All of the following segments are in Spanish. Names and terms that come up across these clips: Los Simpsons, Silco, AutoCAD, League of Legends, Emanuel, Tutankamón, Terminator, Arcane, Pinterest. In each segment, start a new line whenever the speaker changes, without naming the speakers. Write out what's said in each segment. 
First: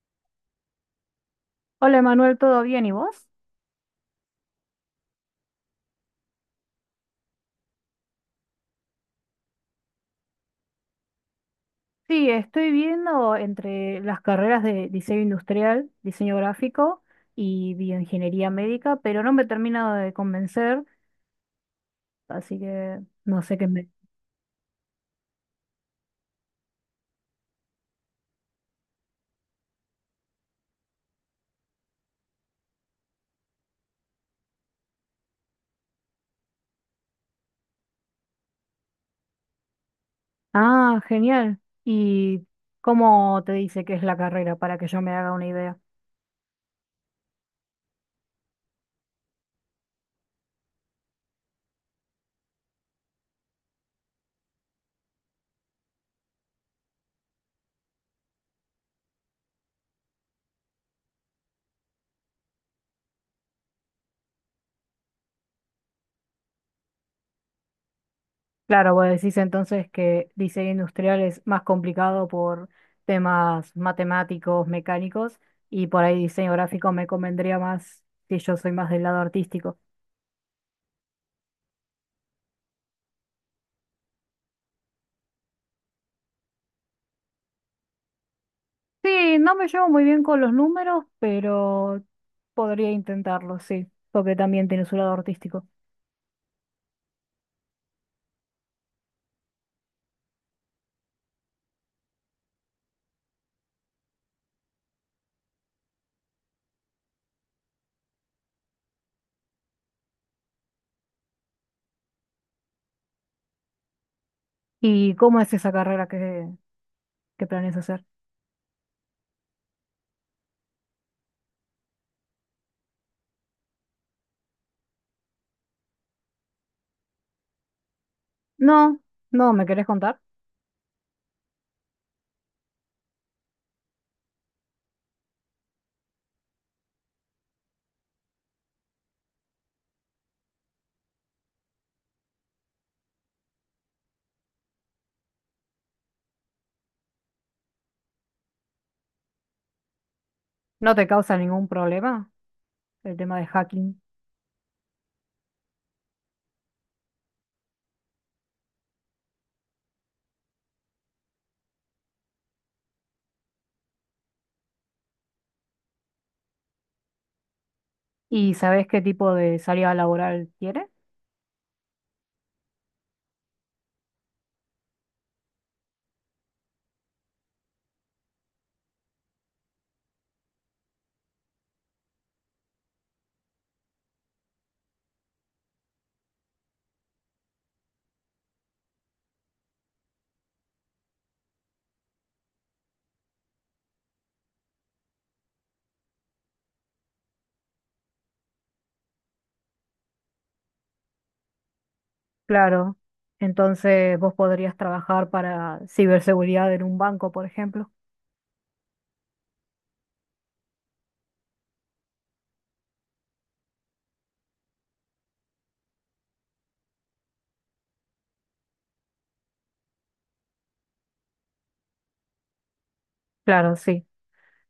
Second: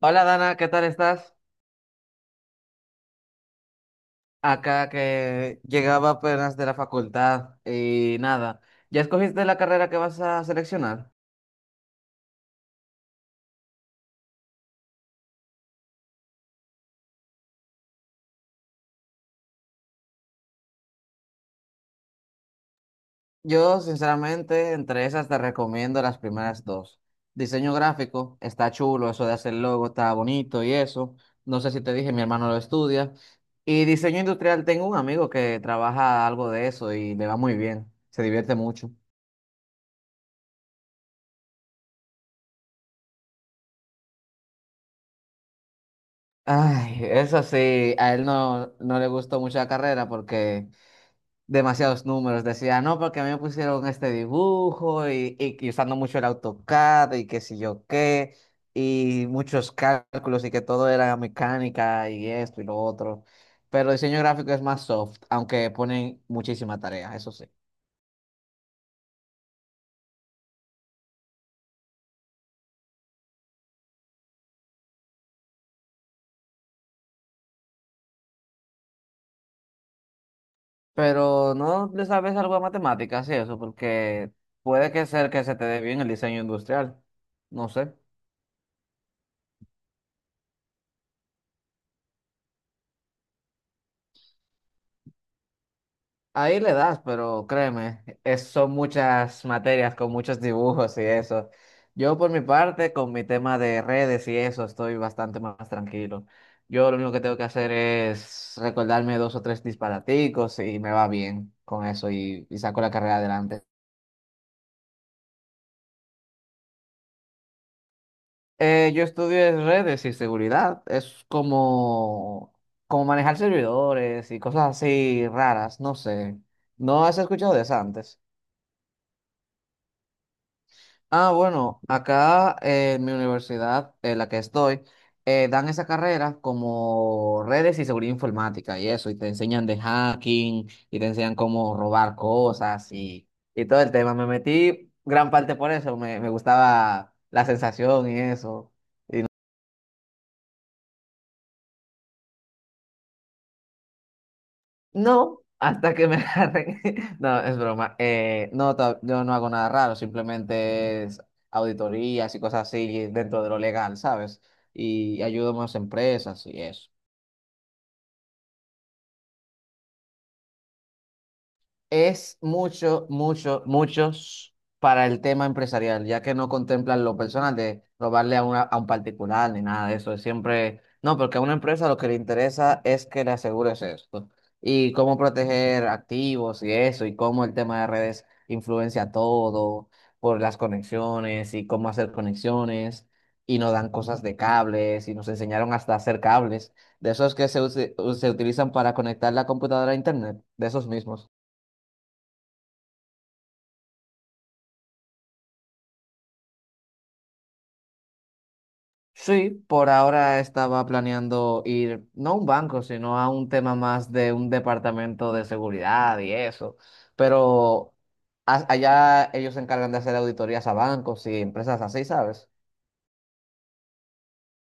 Hola Dana, ¿qué tal estás?
Hola Emanuel, ¿todo bien? ¿Y vos?
Acá que llegaba apenas de la facultad y nada, ¿ya escogiste la carrera que vas a seleccionar?
Sí, estoy viendo entre las carreras de diseño industrial, diseño gráfico y bioingeniería médica, pero no me he terminado de convencer, así que no sé qué
Yo
me...
sinceramente entre esas te recomiendo las primeras dos. Diseño gráfico, está chulo, eso de hacer logo está bonito y eso. No sé si te dije, mi hermano lo estudia. Y diseño industrial, tengo un amigo que trabaja algo de eso y le va muy bien, se divierte mucho.
Ah, genial. ¿Y cómo te dice que es la carrera para que yo me haga una idea?
Ay, eso sí, a él no, no le gustó mucho la carrera porque demasiados números. Decía, no, porque a mí me pusieron este dibujo y usando mucho el AutoCAD y qué sé yo qué, y muchos cálculos y que todo era mecánica y esto y lo otro. Pero diseño gráfico es más soft, aunque ponen muchísima tarea, eso sí.
Claro, vos decís entonces que diseño industrial es más complicado por temas matemáticos, mecánicos, y por ahí diseño gráfico me convendría más si yo soy más del lado artístico.
Pero no le sabes algo de matemáticas y eso, porque puede que ser que se te dé bien el diseño industrial. No sé.
Sí, no me llevo muy bien con los números, pero podría intentarlo, sí, porque también tiene su lado artístico.
Ahí le das, pero créeme, son muchas materias con muchos dibujos y eso. Yo por mi parte, con mi tema de redes y eso, estoy bastante más tranquilo. Yo lo único que tengo que hacer es recordarme dos o tres disparaticos y me va bien con eso y saco la carrera adelante.
¿Y cómo es esa carrera que planeas hacer?
Yo estudié redes y seguridad. Es como, como manejar servidores y cosas así raras, no sé. ¿No has escuchado de eso antes?
No, no, ¿me querés contar?
Ah, bueno, acá en mi universidad, en la que estoy, dan esa carrera como redes y seguridad informática y eso, y te enseñan de hacking, y te enseñan cómo robar cosas y todo el tema. Me metí gran parte por eso, me gustaba la sensación y eso.
¿No te causa ningún problema el tema de hacking?
No, hasta que me agarren. No, es broma. No, yo no hago nada raro, simplemente es auditorías y cosas así dentro de lo legal, ¿sabes? Y ayudo más empresas y eso.
¿Y sabés qué tipo de salida laboral tiene?
Es mucho, mucho, muchos para el tema empresarial, ya que no contemplan lo personal de robarle a, una, a un particular ni nada de eso. Es siempre, no, porque a una empresa lo que le interesa es que le asegures esto. Y cómo proteger activos y eso, y cómo el tema de redes influencia todo por las conexiones y cómo hacer conexiones. Y nos dan cosas de cables y nos enseñaron hasta hacer cables, de esos que se utilizan para conectar la computadora a internet, de esos mismos.
Claro, entonces vos podrías trabajar para ciberseguridad en un banco, por ejemplo.
Sí, por ahora estaba planeando ir no a un banco, sino a un tema más de un departamento de seguridad y eso. Pero allá ellos se encargan de hacer auditorías a bancos y empresas así, ¿sabes?
Claro, sí.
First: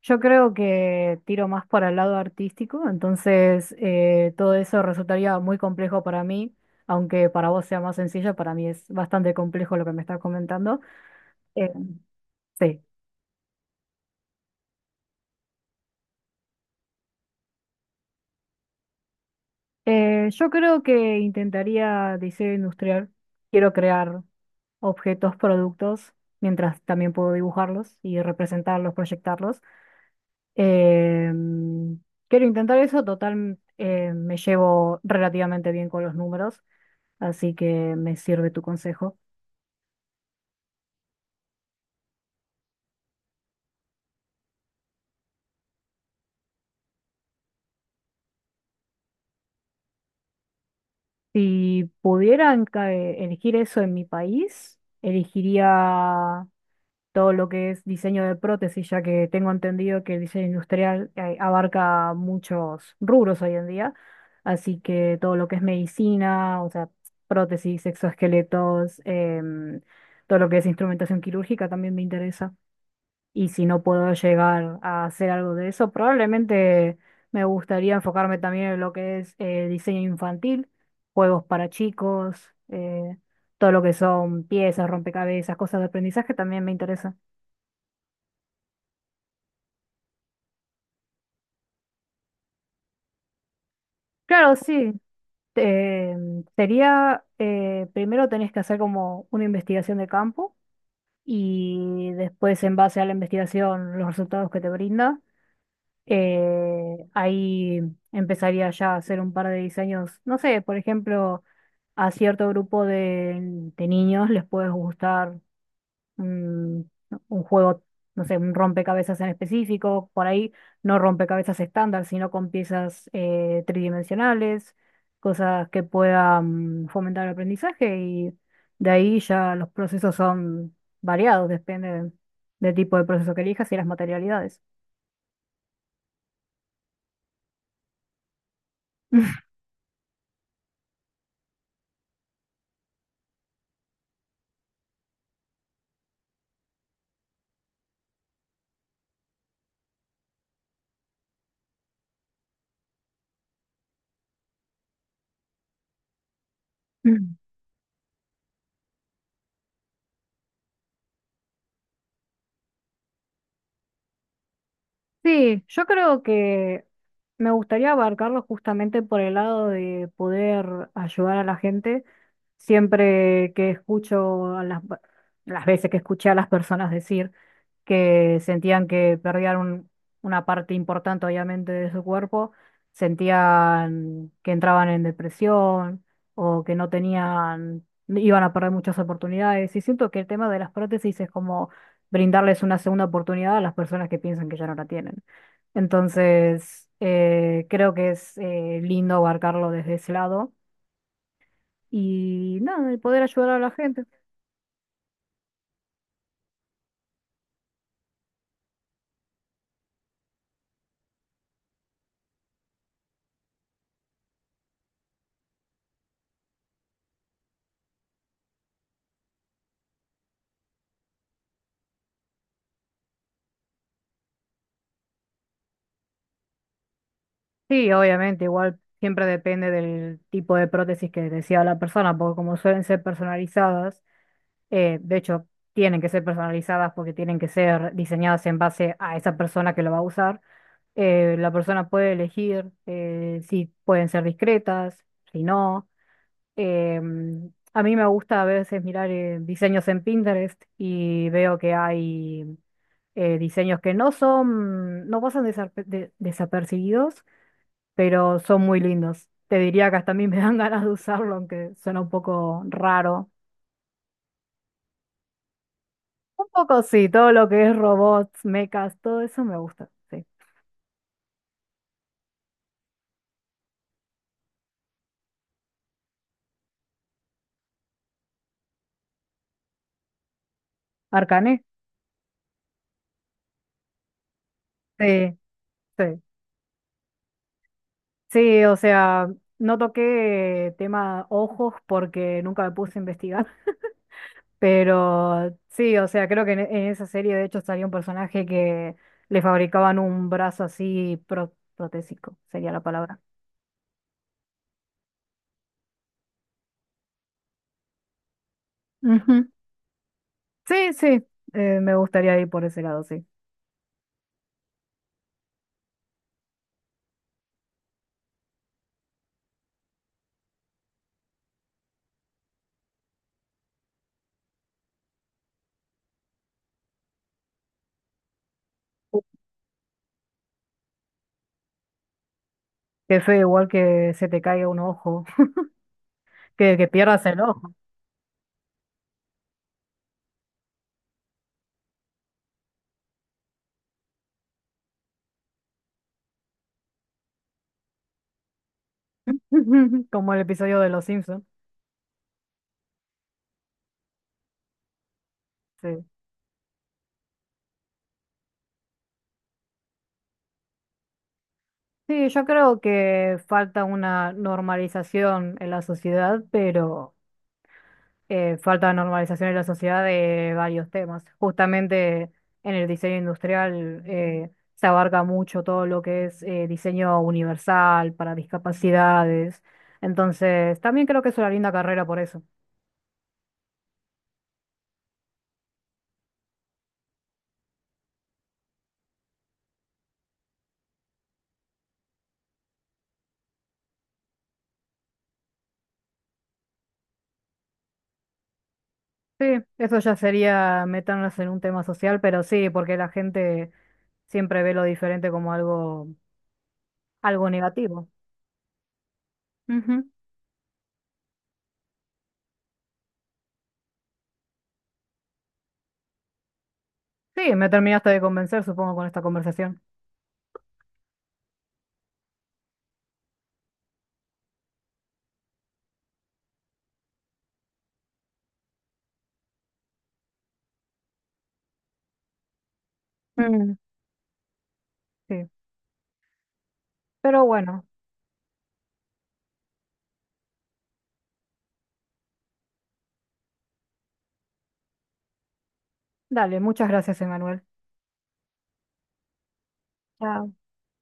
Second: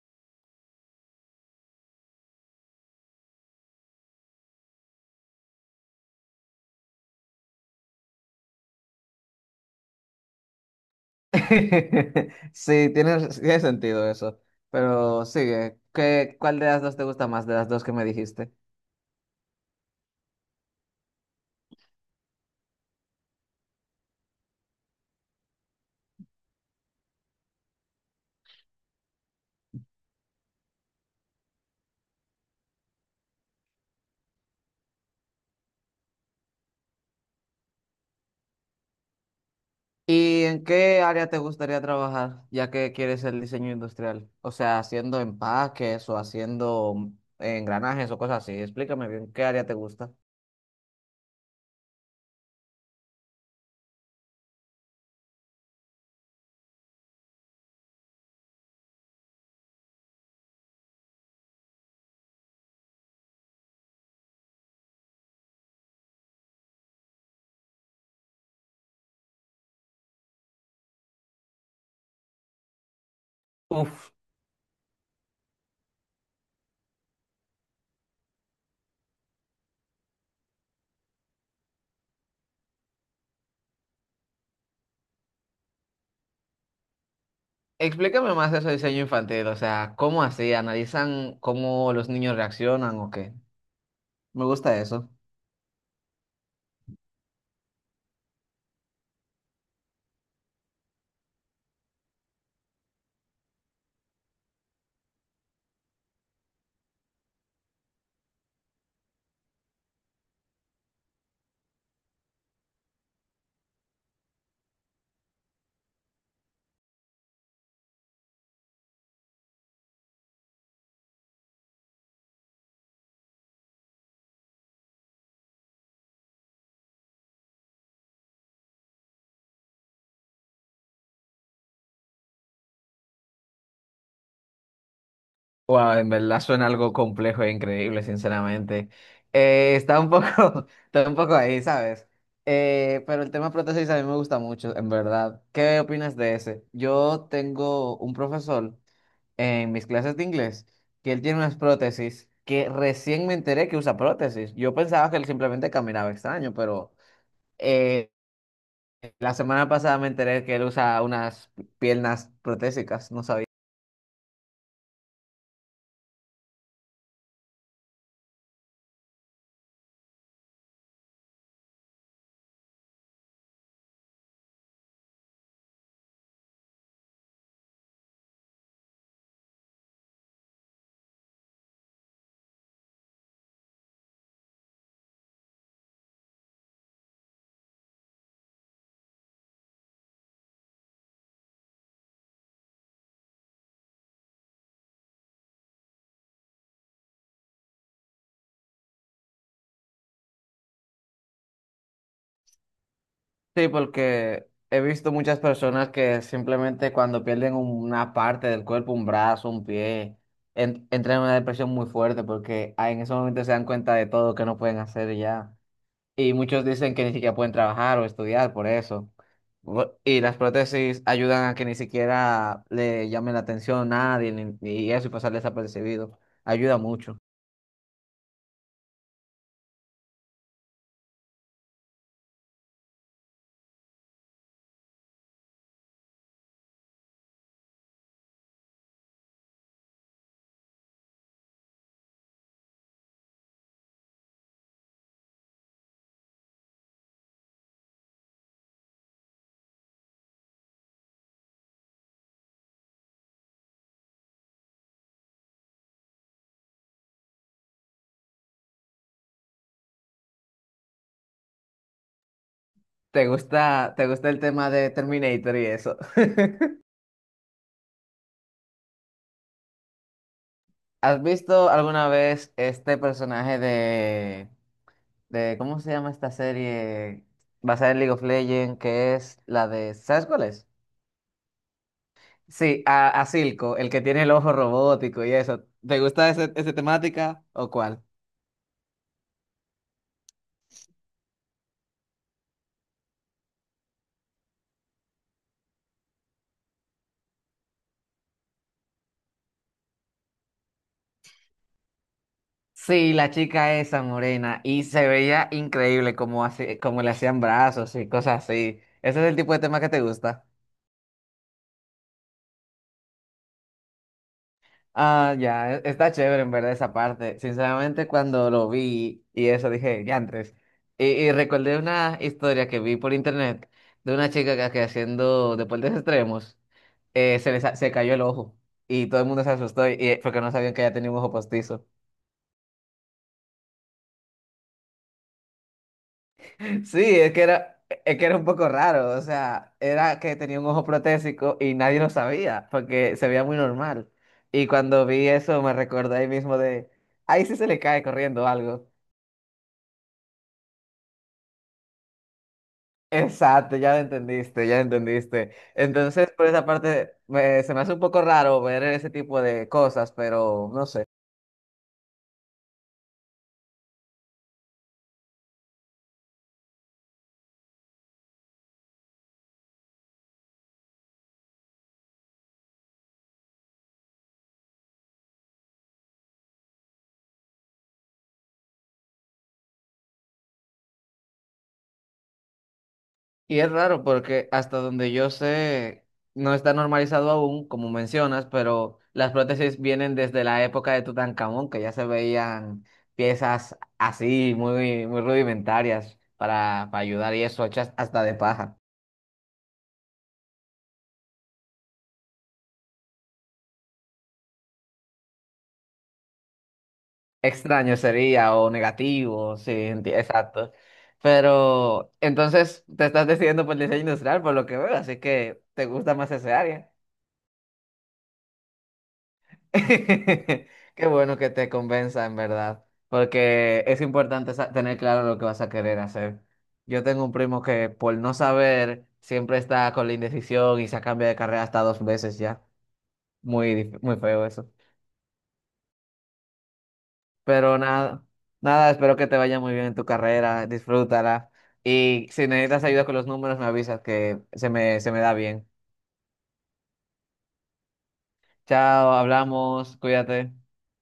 Yo creo que tiro más para el lado artístico, entonces todo eso resultaría muy complejo para mí, aunque para vos sea más sencillo, para mí es bastante complejo lo que me estás comentando. Eh, sí.
Sí, tiene sentido eso. Pero sigue. ¿Qué, cuál de las dos te gusta más de las dos que me dijiste?
Yo creo que intentaría diseño industrial, quiero crear objetos, productos, mientras también puedo dibujarlos y representarlos, proyectarlos. Em, quiero intentar eso, total, me llevo relativamente bien con los números, así que me sirve tu consejo.
¿Y en qué área te gustaría trabajar, ya que quieres el diseño industrial? O sea, haciendo empaques o haciendo engranajes o cosas así. Explícame bien, ¿qué área te gusta?
Si pudieran elegir eso en mi país, elegiría todo lo que es diseño de prótesis, ya que tengo entendido que el diseño industrial abarca muchos rubros hoy en día, así que todo lo que es medicina, o sea, prótesis, exoesqueletos, todo lo que es instrumentación quirúrgica también me interesa. Y si no puedo
Uf,
llegar a hacer algo de eso, probablemente me gustaría enfocarme también en lo que es diseño infantil, juegos para chicos, todo lo que son piezas, rompecabezas, cosas de aprendizaje también me interesa.
explícame más eso de diseño infantil, o sea, ¿cómo así? ¿Analizan cómo los niños reaccionan o qué? Me
Claro,
gusta
sí.
eso.
eh, sería, primero tenés que hacer como una investigación de campo y después en base a la investigación los resultados que te brinda. Ahí empezaría ya a hacer un par de diseños, no sé, por ejemplo, a cierto grupo de niños les puede gustar un, un juego, no sé, un rompecabezas en específico, por ahí no rompecabezas estándar, sino con piezas tridimensionales, cosas que puedan fomentar el aprendizaje y de ahí ya los procesos son variados, depende del tipo de proceso que elijas y las materialidades.
Wow, en verdad suena algo complejo e increíble, sinceramente. Está un poco, está un poco ahí, ¿sabes? Pero el tema prótesis a mí me gusta mucho, en verdad. ¿Qué opinas de ese? Yo tengo un profesor en mis clases de inglés que él tiene unas prótesis que recién me enteré que usa prótesis. Yo pensaba que él simplemente caminaba extraño, pero eh, la semana pasada me enteré que él usa unas piernas protésicas, no sabía.
Sí, yo creo que me gustaría abarcarlo justamente por el lado de poder ayudar a la gente. Siempre que escucho a las veces que escuché a las personas decir que sentían que perdían una parte importante, obviamente, de su cuerpo, sentían que entraban en depresión o que no tenían, iban a perder muchas oportunidades. Y siento que el tema de las prótesis es como brindarles una segunda oportunidad a las personas que piensan que ya no la tienen. Entonces, creo que es lindo abarcarlo desde ese lado. Y nada, el poder ayudar a
Sí,
la gente.
porque he visto muchas personas que simplemente cuando pierden una parte del cuerpo, un brazo, un pie, entran en una depresión muy fuerte porque ah, en ese momento se dan cuenta de todo que no pueden hacer y ya. Y muchos dicen que ni siquiera pueden trabajar o estudiar por eso. Y las prótesis ayudan a que ni siquiera le llamen la atención a nadie y eso y pasar desapercibido. Ayuda mucho.
Sí, obviamente, igual siempre depende del tipo de prótesis que decía la persona, porque como suelen ser personalizadas, de hecho, tienen que ser personalizadas porque tienen que ser diseñadas en base a esa persona que lo va a usar. La persona puede elegir si pueden ser discretas, si no. A mí me gusta a veces mirar diseños en Pinterest y veo que hay diseños que no son, no pasan desapercibidos, pero son muy lindos. Te diría que hasta a mí me dan ganas de usarlo, aunque suena un poco
¿Te
raro.
gusta, te gusta el tema de Terminator y eso?
Un poco sí, todo lo que es robots, mechas, todo eso me gusta, sí.
¿Has visto alguna vez este personaje de cómo se llama esta serie basada en League of Legends? Que es la de, ¿sabes cuál es?
¿Arcane?
Sí, a Silco, el que tiene el ojo robótico y
Sí,
eso. ¿Te
sí.
gusta esa temática o cuál?
Sí, o sea, no toqué tema ojos porque nunca me puse a investigar, pero sí, o sea, creo que en esa serie de hecho salía un personaje que le fabricaban un brazo así protésico, sería la
Sí,
palabra.
la chica esa morena y se veía increíble como, así, como le hacían brazos y cosas así. ¿Ese es el
Ujú.
tipo de tema que te gusta?
Sí, sí, me gustaría ir por ese lado, sí.
Ah, ya, está chévere en verdad esa parte. Sinceramente, cuando lo vi y eso dije, diantres. Y recordé una historia que vi por internet de una chica que haciendo deportes extremos se cayó el ojo y todo el mundo se asustó y porque no sabían que ella tenía un ojo postizo.
Qué feo, igual que se te caiga un ojo, que
Sí,
pierdas el ojo,
es que era un poco raro, o sea, era que tenía un ojo protésico y nadie lo sabía porque se veía muy normal. Y cuando vi eso me recordé ahí mismo de, ahí sí se le cae corriendo algo.
como el episodio de Los Simpsons.
Exacto, ya lo entendiste, ya lo entendiste.
Sí.
Entonces, por esa parte, se me hace un poco raro ver ese tipo de cosas, pero no sé.
Sí, yo creo que falta una normalización en la sociedad, pero falta normalización en la sociedad de varios temas. Justamente en el diseño industrial se abarca mucho todo lo que es diseño universal para discapacidades. Entonces, también creo que es una linda carrera por eso.
Y es raro porque hasta donde yo sé, no está normalizado aún, como mencionas, pero las prótesis vienen desde la época de Tutankamón, que ya se veían piezas así, muy rudimentarias para ayudar y eso, hechas hasta de paja.
Sí, eso ya sería meternos en un tema social, pero sí, porque la gente siempre ve lo diferente como algo, algo
Extraño
negativo.
sería o negativo, sí,
Ujú.
exacto. Pero entonces te estás decidiendo por el diseño industrial, por lo que veo, así que te gusta más ese área.
Sí, me terminaste de convencer, supongo, con esta conversación.
Qué bueno que te convenza, en verdad, porque es importante tener claro lo que vas a querer hacer. Yo tengo un primo que por no saber siempre está con la indecisión y se cambia de carrera hasta dos veces ya.
Mm.
Muy, muy feo.
Sí. Pero
Pero
bueno,
nada, nada, espero que te vaya muy bien en tu carrera, disfrútala. Y si necesitas ayuda con los números, me avisas que se me da bien.
dale, muchas gracias, Emanuel.
Chao, hablamos, cuídate.
Chao.